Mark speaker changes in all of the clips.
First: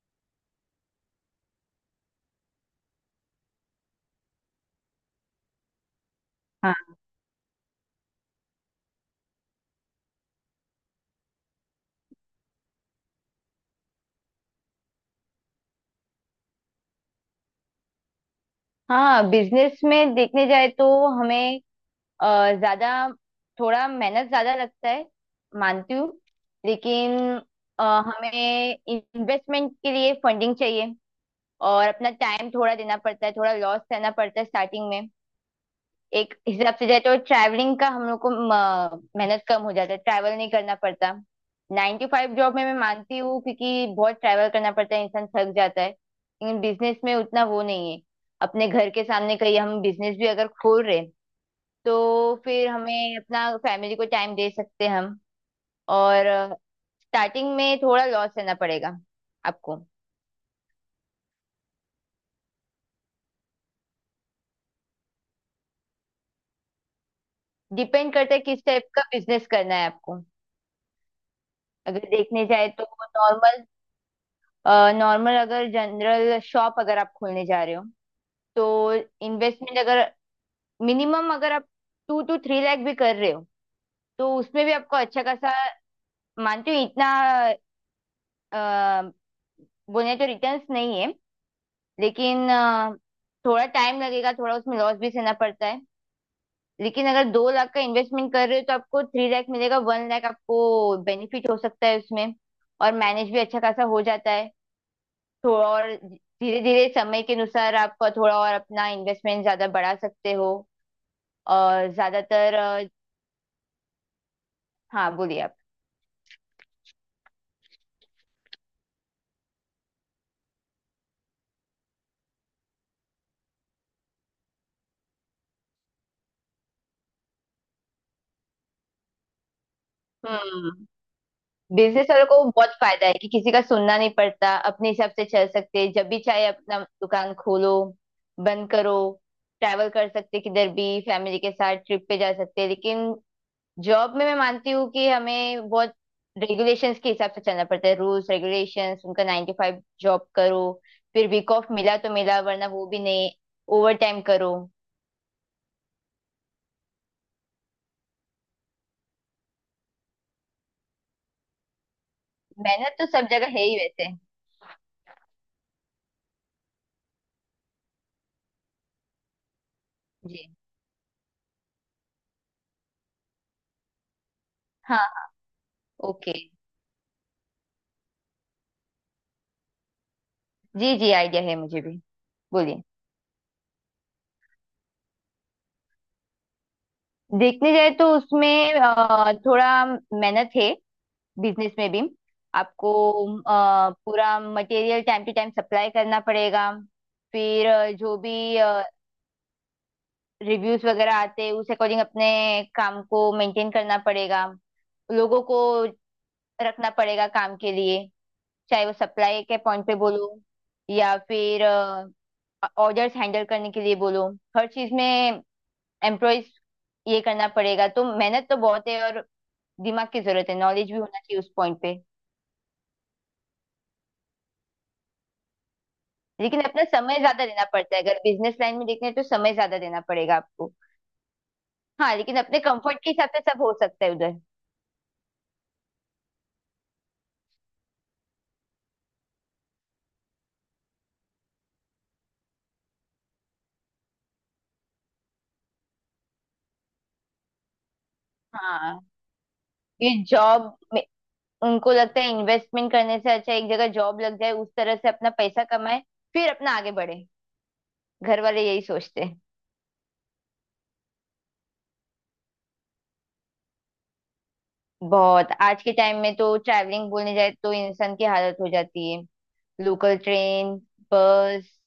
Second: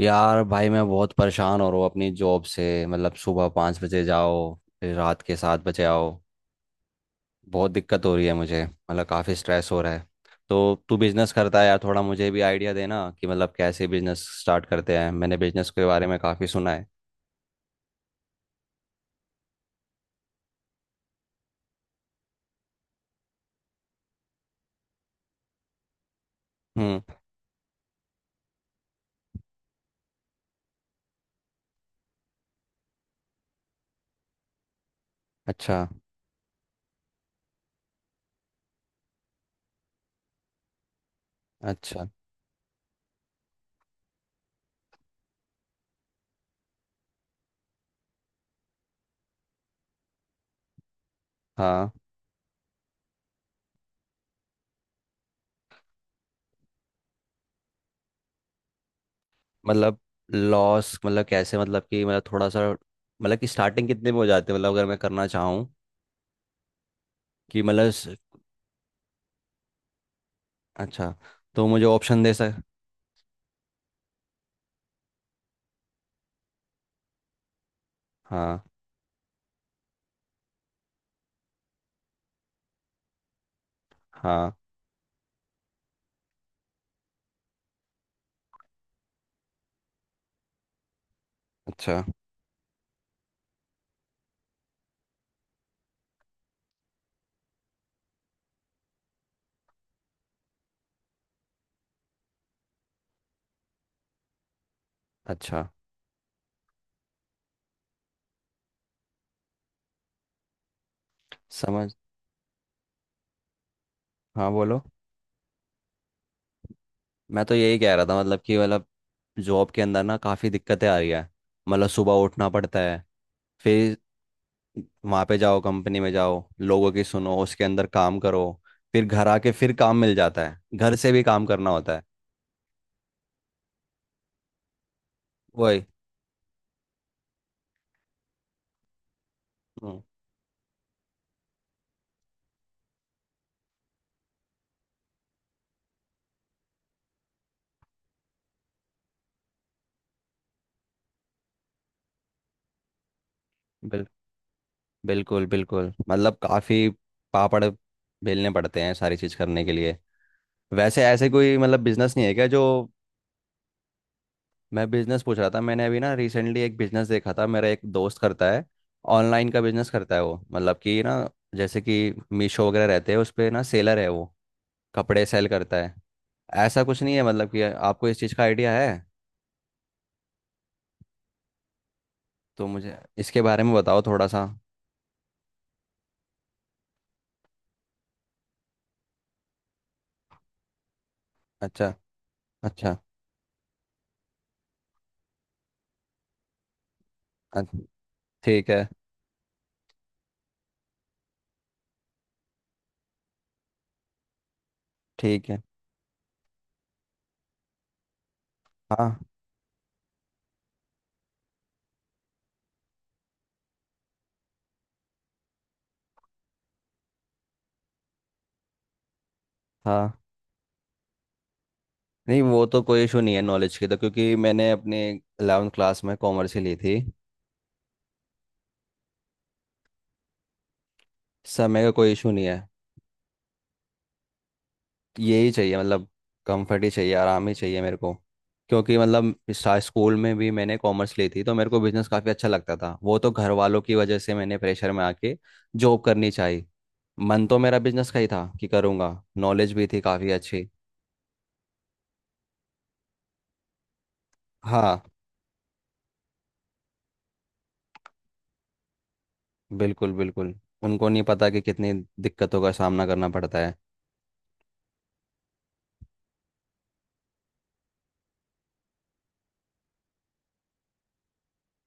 Speaker 1: यार भाई, मैं बहुत परेशान हो रहा हूँ अपनी जॉब से। मतलब सुबह 5 बजे जाओ, फिर रात के 7 बजे आओ।
Speaker 2: हाँ
Speaker 1: बहुत दिक्कत हो रही है मुझे, मतलब काफ़ी स्ट्रेस हो रहा है। तो तू बिजनेस करता है यार, थोड़ा मुझे भी आइडिया देना कि मतलब कैसे बिजनेस स्टार्ट करते हैं। मैंने बिजनेस के बारे में काफ़ी सुना है।
Speaker 2: हाँ, बिजनेस में देखने जाए तो हमें ज्यादा थोड़ा मेहनत ज्यादा लगता है, मानती हूँ।
Speaker 1: हम्म।
Speaker 2: लेकिन हमें इन्वेस्टमेंट के लिए फंडिंग चाहिए और अपना टाइम थोड़ा देना पड़ता है, थोड़ा लॉस सहना पड़ता है स्टार्टिंग में।
Speaker 1: अच्छा।
Speaker 2: एक हिसाब से जाए तो ट्रैवलिंग का हम लोग को मेहनत कम हो जाता है, ट्रैवल नहीं करना पड़ता। नाइन टू
Speaker 1: अच्छा।
Speaker 2: फाइव जॉब में मैं मानती हूँ क्योंकि बहुत ट्रैवल करना पड़ता है, इंसान थक जाता है, लेकिन बिजनेस में उतना वो नहीं है। अपने घर के सामने कहीं हम बिजनेस भी अगर खोल रहे हैं,
Speaker 1: हाँ।
Speaker 2: तो फिर हमें अपना फैमिली को टाइम दे सकते हैं हम। और स्टार्टिंग में थोड़ा लॉस रहना पड़ेगा आपको।
Speaker 1: मतलब लॉस मतलब कैसे, मतलब कि मतलब थोड़ा सा, मतलब कि स्टार्टिंग कितने में हो जाते हैं, मतलब अगर मैं करना चाहूँ कि मतलब
Speaker 2: डिपेंड करता है किस टाइप का बिजनेस करना है आपको।
Speaker 1: अच्छा। तो मुझे
Speaker 2: अगर
Speaker 1: ऑप्शन दे
Speaker 2: देखने
Speaker 1: सक
Speaker 2: जाए तो नॉर्मल नॉर्मल अगर जनरल शॉप अगर आप खोलने जा रहे हो
Speaker 1: हाँ।
Speaker 2: तो इन्वेस्टमेंट अगर मिनिमम अगर आप 2-3 लाख भी कर रहे हो तो
Speaker 1: हाँ।
Speaker 2: उसमें भी आपको अच्छा खासा, मानती हूँ इतना अ, बोले तो रिटर्न्स नहीं है।
Speaker 1: अच्छा।
Speaker 2: लेकिन थोड़ा टाइम लगेगा, थोड़ा उसमें लॉस भी सहना पड़ता है। लेकिन अगर 2 लाख का इन्वेस्टमेंट कर रहे हो तो आपको 3 लाख मिलेगा, 1 लाख आपको बेनिफिट हो सकता है उसमें, और मैनेज भी अच्छा खासा हो जाता है।
Speaker 1: अच्छा।
Speaker 2: थोड़ा और धीरे धीरे समय के अनुसार आप थोड़ा और अपना इन्वेस्टमेंट ज्यादा बढ़ा सकते हो और
Speaker 1: समझ।
Speaker 2: ज्यादातर
Speaker 1: हाँ, बोलो।
Speaker 2: हाँ, बोलिए आप।
Speaker 1: मैं तो यही कह रहा था, मतलब कि मतलब जॉब के अंदर ना काफ़ी दिक्कतें आ रही है। मतलब सुबह उठना पड़ता है। फिर वहाँ पे जाओ, कंपनी में जाओ, लोगों की सुनो, उसके अंदर काम करो। फिर घर आके फिर काम मिल जाता है,
Speaker 2: हम्म,
Speaker 1: घर से भी काम करना होता है।
Speaker 2: बिजनेस वालों को बहुत फायदा है कि किसी का सुनना नहीं पड़ता, अपने हिसाब से चल सकते
Speaker 1: वही।
Speaker 2: हैं। जब भी चाहे अपना दुकान खोलो, बंद करो। ट्रैवल
Speaker 1: हम्म,
Speaker 2: कर सकते किधर भी, फैमिली के साथ ट्रिप पे जा सकते हैं। लेकिन जॉब में मैं मानती हूँ कि हमें बहुत रेगुलेशंस के हिसाब से चलना पड़ता है, रूल्स रेगुलेशंस उनका 9 to 5 जॉब करो। फिर वीक ऑफ मिला तो मिला वरना वो भी नहीं, ओवर
Speaker 1: बिल,
Speaker 2: टाइम करो।
Speaker 1: बिल्कुल बिल्कुल। मतलब काफ़ी पापड़ बेलने पड़ते हैं सारी चीज़ करने के लिए। वैसे ऐसे कोई मतलब बिजनेस नहीं है क्या जो।
Speaker 2: मेहनत तो सब जगह है ही वैसे।
Speaker 1: मैं बिजनेस पूछ रहा था। मैंने अभी ना रिसेंटली एक बिजनेस देखा था, मेरा एक दोस्त करता है, ऑनलाइन का बिजनेस करता है वो,
Speaker 2: जी।
Speaker 1: मतलब कि ना जैसे कि मीशो वगैरह रहते हैं उस पे ना सेलर है वो, कपड़े
Speaker 2: हाँ।
Speaker 1: सेल करता है।
Speaker 2: ओके।
Speaker 1: ऐसा कुछ नहीं है, मतलब कि आपको इस चीज़ का आइडिया है।
Speaker 2: जी जी, आइडिया है मुझे भी,
Speaker 1: तो
Speaker 2: बोलिए।
Speaker 1: मुझे इसके बारे में बताओ थोड़ा सा।
Speaker 2: देखने जाए तो उसमें थोड़ा मेहनत है बिजनेस
Speaker 1: अच्छा।
Speaker 2: में भी आपको।
Speaker 1: अच्छा।
Speaker 2: पूरा material time to time supply करना पड़ेगा। फिर
Speaker 1: अच्छा।
Speaker 2: जो भी
Speaker 1: ठीक है।
Speaker 2: रिव्यूज वगैरह आते हैं उस अकॉर्डिंग अपने काम को मेंटेन करना पड़ेगा, लोगों
Speaker 1: ठीक
Speaker 2: को
Speaker 1: है।
Speaker 2: रखना पड़ेगा काम के लिए, चाहे वो
Speaker 1: हाँ।
Speaker 2: सप्लाई के पॉइंट पे बोलो या फिर ऑर्डर्स हैंडल करने के लिए बोलो। हर चीज में एम्प्लॉयज ये करना पड़ेगा, तो मेहनत तो बहुत है और दिमाग
Speaker 1: हाँ।
Speaker 2: की जरूरत है, नॉलेज भी होना चाहिए उस पॉइंट पे।
Speaker 1: नहीं, वो तो कोई इशू नहीं है नॉलेज की, तो क्योंकि मैंने अपने 11th क्लास में कॉमर्स ही
Speaker 2: लेकिन
Speaker 1: ली
Speaker 2: अपना
Speaker 1: थी।
Speaker 2: समय ज्यादा देना पड़ता है अगर बिजनेस लाइन में देखने तो, समय ज्यादा देना पड़ेगा आपको।
Speaker 1: समय का कोई
Speaker 2: हाँ,
Speaker 1: इशू
Speaker 2: लेकिन
Speaker 1: नहीं है।
Speaker 2: अपने कंफर्ट के हिसाब से सब हो सकता है उधर।
Speaker 1: यही चाहिए, मतलब कंफर्ट ही चाहिए, आराम ही चाहिए मेरे को। क्योंकि मतलब स्कूल में भी मैंने कॉमर्स ली थी, तो मेरे को बिजनेस काफ़ी अच्छा लगता था। वो तो घर वालों की वजह से मैंने प्रेशर में आके जॉब करनी चाहिए। मन तो मेरा बिजनेस का ही था कि
Speaker 2: हाँ,
Speaker 1: करूँगा। नॉलेज भी थी
Speaker 2: ये
Speaker 1: काफ़ी
Speaker 2: जॉब,
Speaker 1: अच्छी।
Speaker 2: उनको लगता है इन्वेस्टमेंट करने से अच्छा एक जगह जॉब लग जाए, उस तरह
Speaker 1: हाँ,
Speaker 2: से अपना पैसा कमाए, फिर अपना आगे बढ़े। घर वाले यही सोचते हैं।
Speaker 1: बिल्कुल बिल्कुल। उनको नहीं पता कि कितनी दिक्कतों का सामना करना पड़ता है।
Speaker 2: बहुत आज के टाइम में तो ट्रैवलिंग बोलने जाए तो इंसान की हालत हो जाती है। लोकल ट्रेन, बस,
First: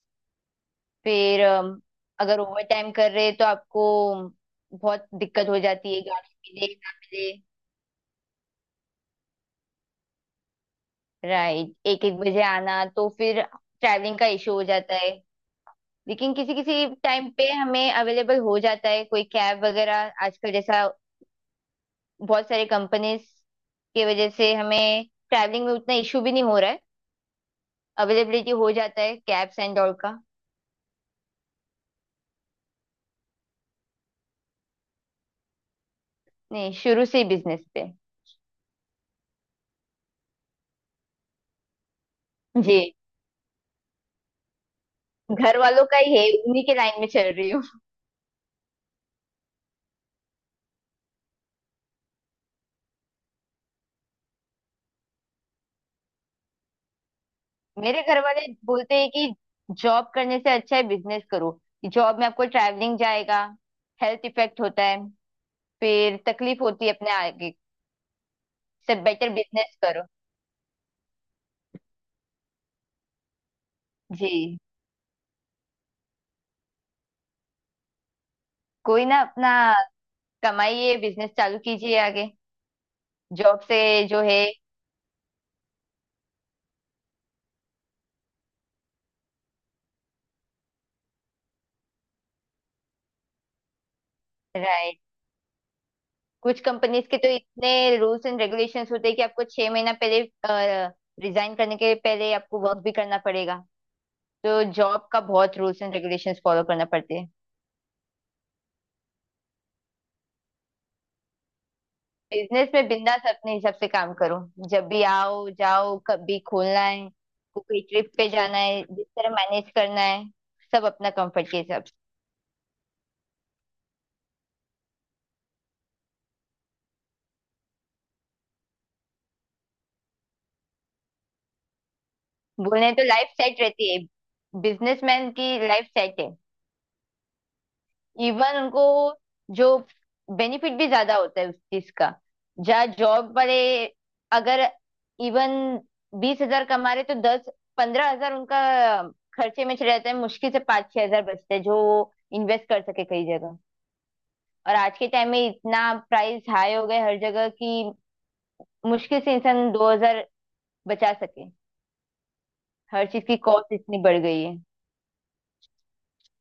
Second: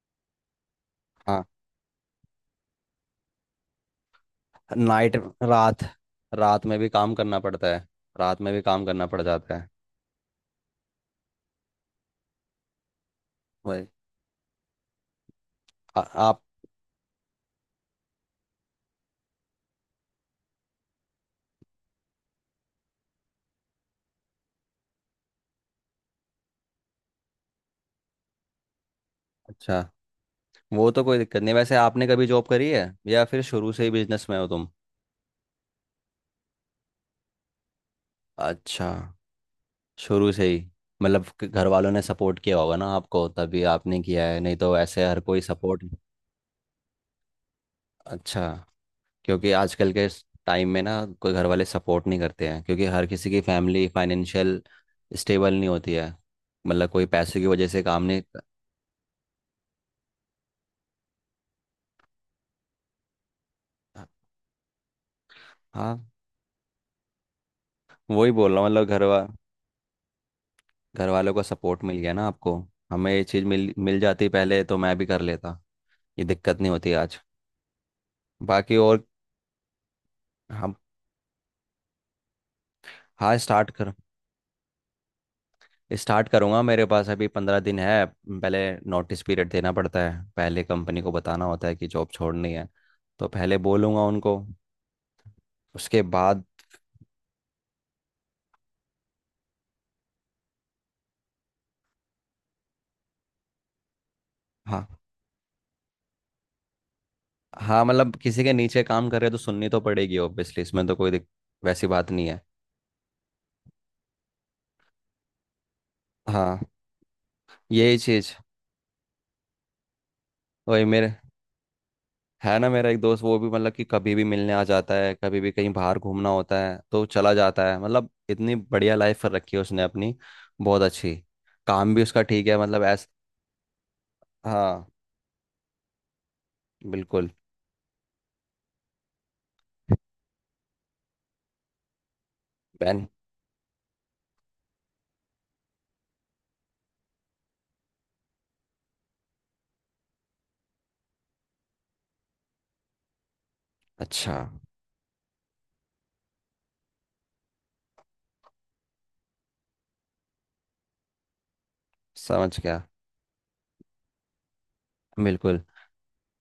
Speaker 2: फिर
Speaker 1: हाँ।
Speaker 2: अगर ओवर टाइम कर रहे हैं तो आपको बहुत
Speaker 1: नाइट।
Speaker 2: दिक्कत हो
Speaker 1: रात।
Speaker 2: जाती है, गाड़ी
Speaker 1: रात
Speaker 2: मिले
Speaker 1: में भी
Speaker 2: ना
Speaker 1: काम
Speaker 2: मिले।
Speaker 1: करना पड़ता है। रात में भी काम करना पड़ जाता है।
Speaker 2: राइट, एक एक बजे आना तो फिर
Speaker 1: वही।
Speaker 2: ट्रैवलिंग का इशू हो जाता है। लेकिन
Speaker 1: आप।
Speaker 2: किसी किसी टाइम पे हमें अवेलेबल हो जाता है कोई कैब वगैरह आजकल, जैसा बहुत सारे कंपनीज की वजह से हमें ट्रैवलिंग में उतना इशू भी नहीं हो रहा है, अवेलेबिलिटी हो जाता है कैब्स
Speaker 1: अच्छा।
Speaker 2: एंड ऑल का।
Speaker 1: वो तो कोई दिक्कत नहीं, वैसे आपने कभी जॉब करी है या फिर शुरू से ही बिजनेस में हो तुम।
Speaker 2: नहीं, शुरू से ही बिजनेस पे।
Speaker 1: अच्छा। शुरू से ही। मतलब कि घर वालों ने सपोर्ट किया होगा
Speaker 2: जी,
Speaker 1: ना आपको, तभी आपने किया है, नहीं तो ऐसे हर कोई
Speaker 2: घर
Speaker 1: सपोर्ट।
Speaker 2: वालों का ही है, उन्हीं के लाइन में चल रही हूँ।
Speaker 1: अच्छा। क्योंकि आजकल के टाइम में ना कोई घर वाले सपोर्ट नहीं करते हैं, क्योंकि हर किसी की फैमिली फाइनेंशियल स्टेबल नहीं होती है। मतलब कोई पैसे की वजह से
Speaker 2: मेरे
Speaker 1: काम
Speaker 2: घर
Speaker 1: नहीं।
Speaker 2: वाले बोलते हैं कि जॉब करने से अच्छा है बिजनेस करो। जॉब में आपको ट्रैवलिंग जाएगा, हेल्थ इफेक्ट होता है,
Speaker 1: हाँ।
Speaker 2: फिर तकलीफ होती है अपने आगे
Speaker 1: वही बोल रहा हूँ, मतलब
Speaker 2: से,
Speaker 1: घर वा
Speaker 2: बेटर बिजनेस करो।
Speaker 1: घर वालों का सपोर्ट मिल गया ना आपको। हमें ये चीज़ मिल मिल जाती
Speaker 2: जी,
Speaker 1: पहले तो मैं भी कर लेता। ये दिक्कत नहीं होती आज। बाकी और।
Speaker 2: कोई ना, अपना
Speaker 1: हम।
Speaker 2: कमाइए, बिजनेस चालू कीजिए आगे।
Speaker 1: हाँ,
Speaker 2: जॉब
Speaker 1: स्टार्ट
Speaker 2: से
Speaker 1: कर।
Speaker 2: जो है,
Speaker 1: स्टार्ट करूँगा। मेरे पास अभी 15 दिन है। पहले नोटिस पीरियड देना पड़ता है, पहले कंपनी को बताना होता है कि जॉब छोड़नी है। तो पहले बोलूँगा उनको,
Speaker 2: राइट।
Speaker 1: उसके बाद।
Speaker 2: कुछ कंपनीज के तो इतने रूल्स एंड रेगुलेशंस होते हैं कि आपको 6 महीना पहले रिजाइन करने के पहले आपको वर्क भी करना पड़ेगा। तो
Speaker 1: हाँ।
Speaker 2: जॉब का बहुत रूल्स एंड रेगुलेशंस फॉलो करना पड़ते हैं।
Speaker 1: हाँ मतलब किसी के नीचे काम कर रहे तो सुननी तो पड़ेगी ऑब्वियसली, इसमें तो कोई वैसी बात नहीं है।
Speaker 2: बिजनेस में बिंदास अपने हिसाब से काम करो, जब भी आओ जाओ, कभी
Speaker 1: हाँ,
Speaker 2: खोलना है, कोई
Speaker 1: यही
Speaker 2: ट्रिप पे
Speaker 1: चीज़।
Speaker 2: जाना है जिस तरह मैनेज करना है,
Speaker 1: वही
Speaker 2: सब अपना
Speaker 1: मेरे।
Speaker 2: कंफर्ट के हिसाब से।
Speaker 1: है ना, मेरा एक दोस्त, वो भी मतलब कि कभी भी मिलने आ जाता है, कभी भी कहीं बाहर घूमना होता है तो चला जाता है। मतलब इतनी बढ़िया लाइफ कर रखी है उसने अपनी। बहुत अच्छी। काम भी उसका ठीक है, मतलब
Speaker 2: बोले तो
Speaker 1: ऐस
Speaker 2: लाइफ सेट रहती है,
Speaker 1: हाँ।
Speaker 2: बिजनेसमैन की लाइफ सेट है।
Speaker 1: बिल्कुल।
Speaker 2: इवन उनको जो बेनिफिट भी ज्यादा होता है उस चीज का। जहाँ
Speaker 1: पेन।
Speaker 2: जॉब वाले अगर इवन 20 हज़ार कमा रहे तो 10-15 हज़ार उनका खर्चे में चले जाते हैं, मुश्किल से 5-6 हज़ार बचते हैं जो इन्वेस्ट कर सके कई जगह।
Speaker 1: अच्छा।
Speaker 2: और आज के टाइम में इतना प्राइस हाई हो गए हर जगह कि मुश्किल से इंसान 2 हज़ार बचा सके।
Speaker 1: समझ गया।
Speaker 2: हर चीज की कॉस्ट इतनी बढ़ गई है।
Speaker 1: बिल्कुल।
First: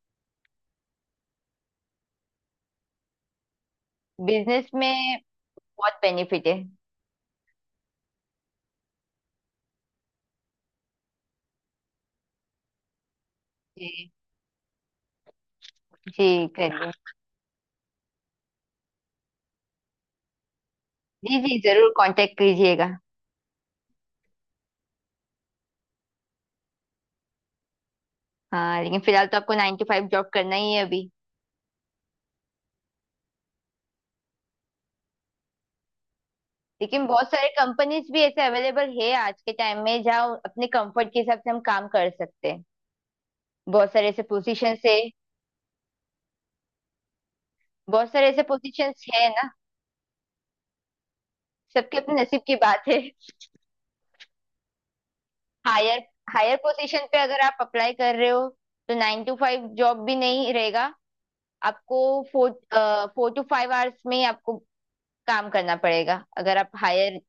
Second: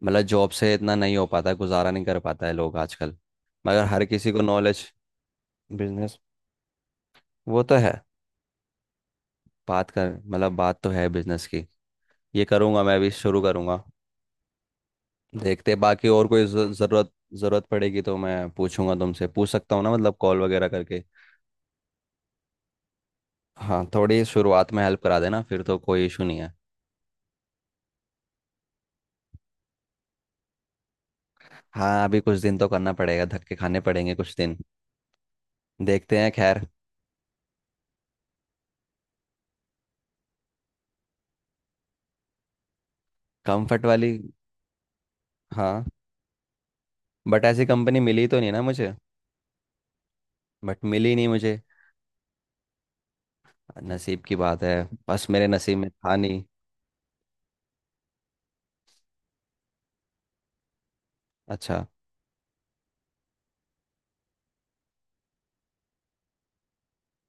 Speaker 1: मतलब जॉब से इतना नहीं हो पाता, गुजारा नहीं कर पाता है लोग आजकल। मगर हर किसी को
Speaker 2: बिजनेस
Speaker 1: नॉलेज।
Speaker 2: में बहुत
Speaker 1: बिजनेस।
Speaker 2: बेनिफिट है।
Speaker 1: वो तो है। बात कर, मतलब बात तो है बिजनेस की। ये करूँगा, मैं भी शुरू करूँगा।
Speaker 2: जी
Speaker 1: देखते हैं, बाकी और
Speaker 2: जी,
Speaker 1: कोई
Speaker 2: करिए।
Speaker 1: जरूरत जरूरत पड़ेगी तो मैं पूछूंगा तुमसे, पूछ सकता हूँ ना मतलब कॉल वगैरह करके।
Speaker 2: जी जी जरूर कांटेक्ट कीजिएगा।
Speaker 1: हाँ, थोड़ी शुरुआत में हेल्प करा देना फिर तो कोई इशू नहीं है।
Speaker 2: हाँ, लेकिन फिलहाल तो आपको 9 to 5 जॉब करना ही है अभी।
Speaker 1: हाँ, अभी कुछ दिन तो करना पड़ेगा, धक्के खाने पड़ेंगे कुछ दिन। देखते हैं खैर।
Speaker 2: लेकिन बहुत सारे कंपनीज भी ऐसे अवेलेबल है आज के टाइम में जहाँ अपने कंफर्ट के हिसाब से हम काम कर सकते हैं,
Speaker 1: कंफर्ट
Speaker 2: बहुत सारे
Speaker 1: वाली।
Speaker 2: ऐसे पोजीशन है।
Speaker 1: हाँ। बट ऐसी कंपनी
Speaker 2: बहुत
Speaker 1: मिली
Speaker 2: सारे
Speaker 1: तो
Speaker 2: ऐसे
Speaker 1: नहीं ना
Speaker 2: पोजीशन
Speaker 1: मुझे।
Speaker 2: है ना।
Speaker 1: बट मिली नहीं मुझे।
Speaker 2: सबके अपने नसीब की बात है।
Speaker 1: नसीब की बात है। बस मेरे नसीब में
Speaker 2: हायर
Speaker 1: था नहीं।
Speaker 2: हायर पोजीशन पे अगर आप अप्लाई कर रहे हो तो 9 to 5 जॉब भी नहीं रहेगा
Speaker 1: अच्छा।
Speaker 2: आपको। Four four to five hours में ही आपको काम करना पड़ेगा अगर आप हायर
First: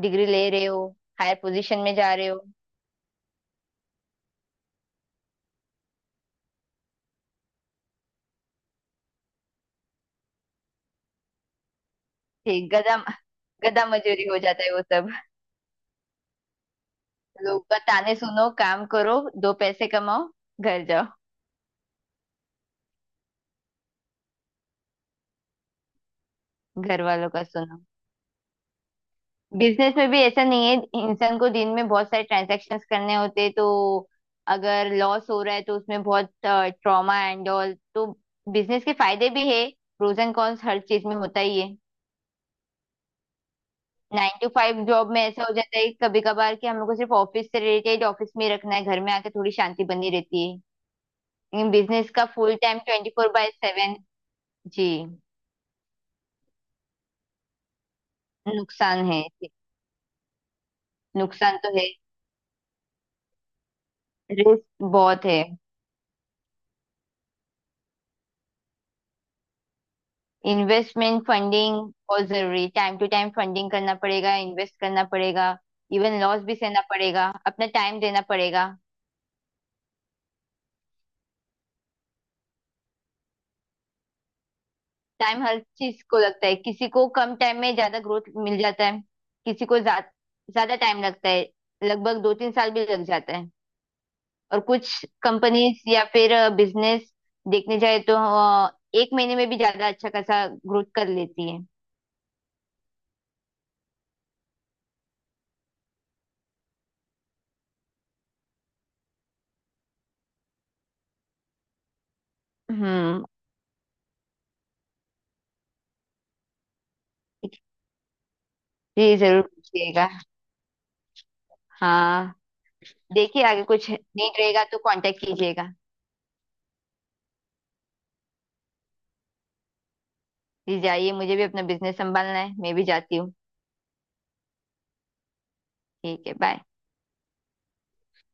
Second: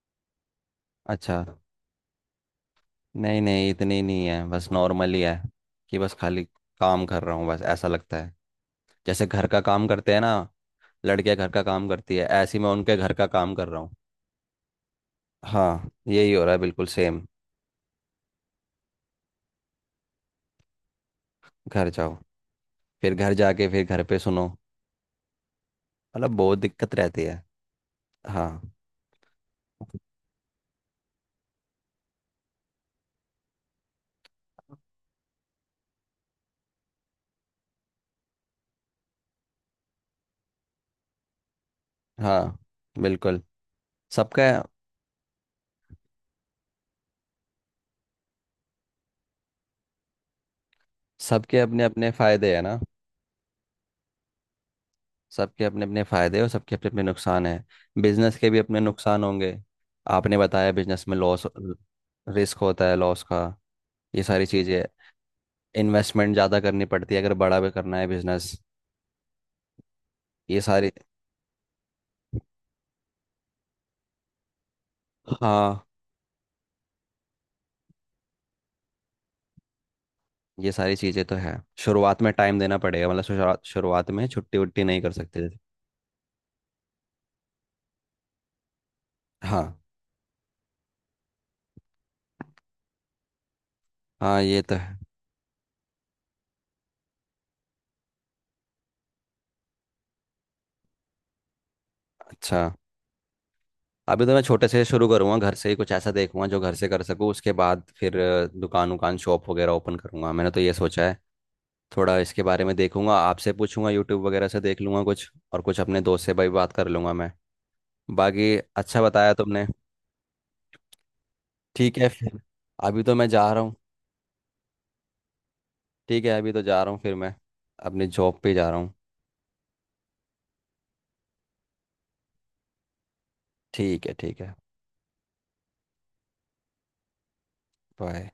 Speaker 2: डिग्री ले रहे हो, हायर
Speaker 1: अच्छा।
Speaker 2: पोजीशन में जा रहे हो।
Speaker 1: नहीं नहीं, इतनी नहीं है, बस नॉर्मल ही है। कि बस खाली काम कर रहा हूँ बस, ऐसा लगता है जैसे घर का काम करते हैं ना, लड़कियां घर का काम करती है, ऐसे ही
Speaker 2: ठीक,
Speaker 1: मैं
Speaker 2: गधा
Speaker 1: उनके घर का काम कर रहा
Speaker 2: गधा
Speaker 1: हूँ।
Speaker 2: मजूरी हो जाता है वो सब।
Speaker 1: हाँ, यही हो रहा है बिल्कुल सेम।
Speaker 2: लोग का ताने सुनो, काम करो, दो पैसे कमाओ, घर जाओ।
Speaker 1: घर जाओ। फिर घर जाके फिर घर पे सुनो। मतलब बहुत दिक्कत
Speaker 2: घर
Speaker 1: रहती
Speaker 2: वालों
Speaker 1: है।
Speaker 2: का सुनो।
Speaker 1: हाँ।
Speaker 2: बिजनेस में भी ऐसा नहीं है। इंसान को दिन में बहुत सारे ट्रांजैक्शंस करने होते हैं, तो अगर लॉस हो रहा है तो उसमें बहुत ट्रॉमा एंड ऑल, तो बिजनेस के फायदे भी है। प्रोज एंड कॉन्स हर चीज में होता ही है।
Speaker 1: हाँ। बिल्कुल।
Speaker 2: नाइन
Speaker 1: सबका।
Speaker 2: टू फाइव जॉब में ऐसा हो जाता है कभी कभार कि हम लोग को सिर्फ ऑफिस से रिलेटेड ऑफिस में ही रखना है, घर में आके थोड़ी शांति बनी रहती है।
Speaker 1: सबके अपने अपने
Speaker 2: बिजनेस का
Speaker 1: फायदे
Speaker 2: फुल
Speaker 1: है ना।
Speaker 2: टाइम 24/7। जी।
Speaker 1: सबके अपने अपने फायदे और सबके अपने अपने नुकसान है। बिजनेस के भी अपने
Speaker 2: नुकसान है,
Speaker 1: नुकसान होंगे। आपने बताया बिजनेस में लॉस।
Speaker 2: नुकसान तो है।
Speaker 1: रिस्क होता है लॉस का। ये सारी
Speaker 2: रिस्क
Speaker 1: चीज़ें
Speaker 2: बहुत है।
Speaker 1: इन्वेस्टमेंट ज़्यादा करनी पड़ती है अगर बड़ा भी करना है बिजनेस। ये सारी।
Speaker 2: इन्वेस्टमेंट फंडिंग बहुत जरूरी, टाइम टू टाइम फंडिंग करना पड़ेगा, इन्वेस्ट करना पड़ेगा।
Speaker 1: हाँ,
Speaker 2: इवन लॉस भी सहना पड़ेगा, अपना टाइम देना पड़ेगा।
Speaker 1: ये सारी चीज़ें तो है। शुरुआत में टाइम देना पड़ेगा, मतलब शुरुआत शुरुआत में छुट्टी वुट्टी नहीं कर सकते
Speaker 2: टाइम
Speaker 1: जैसे।
Speaker 2: हर चीज को लगता है, किसी को कम टाइम में ज्यादा ग्रोथ मिल जाता है,
Speaker 1: हाँ।
Speaker 2: किसी को ज्यादा टाइम लगता है। लगभग 2-3 साल भी लग जाता है।
Speaker 1: हाँ, ये
Speaker 2: और
Speaker 1: तो है।
Speaker 2: कुछ कंपनीज या फिर बिजनेस देखने जाए तो 1 महीने में भी ज्यादा अच्छा खासा ग्रोथ कर लेती है।
Speaker 1: अच्छा। अभी तो मैं छोटे से शुरू करूँगा, घर से ही कुछ ऐसा देखूंगा जो घर से कर सकूँ। उसके बाद फिर दुकान उकान शॉप वगैरह ओपन करूँगा, मैंने तो ये सोचा है। थोड़ा इसके बारे में देखूंगा,
Speaker 2: हम्म,
Speaker 1: आपसे पूछूंगा, यूट्यूब वगैरह से देख लूंगा कुछ, और कुछ अपने दोस्त से भाई बात कर लूंगा मैं। बाकी अच्छा
Speaker 2: जी,
Speaker 1: बताया
Speaker 2: जरूर
Speaker 1: तुमने।
Speaker 2: पूछिएगा।
Speaker 1: ठीक है
Speaker 2: हाँ,
Speaker 1: फिर। अभी तो मैं
Speaker 2: देखिए
Speaker 1: जा रहा
Speaker 2: आगे
Speaker 1: हूँ।
Speaker 2: कुछ नीड रहेगा तो कांटेक्ट कीजिएगा।
Speaker 1: ठीक है, अभी तो जा रहा हूँ फिर मैं। अपनी जॉब पे जा रहा हूँ।
Speaker 2: जी, जाइए, मुझे भी अपना बिजनेस संभालना है, मैं भी जाती हूँ।
Speaker 1: ठीक है, ठीक है।
Speaker 2: ठीक है, बाय।
Speaker 1: बाय।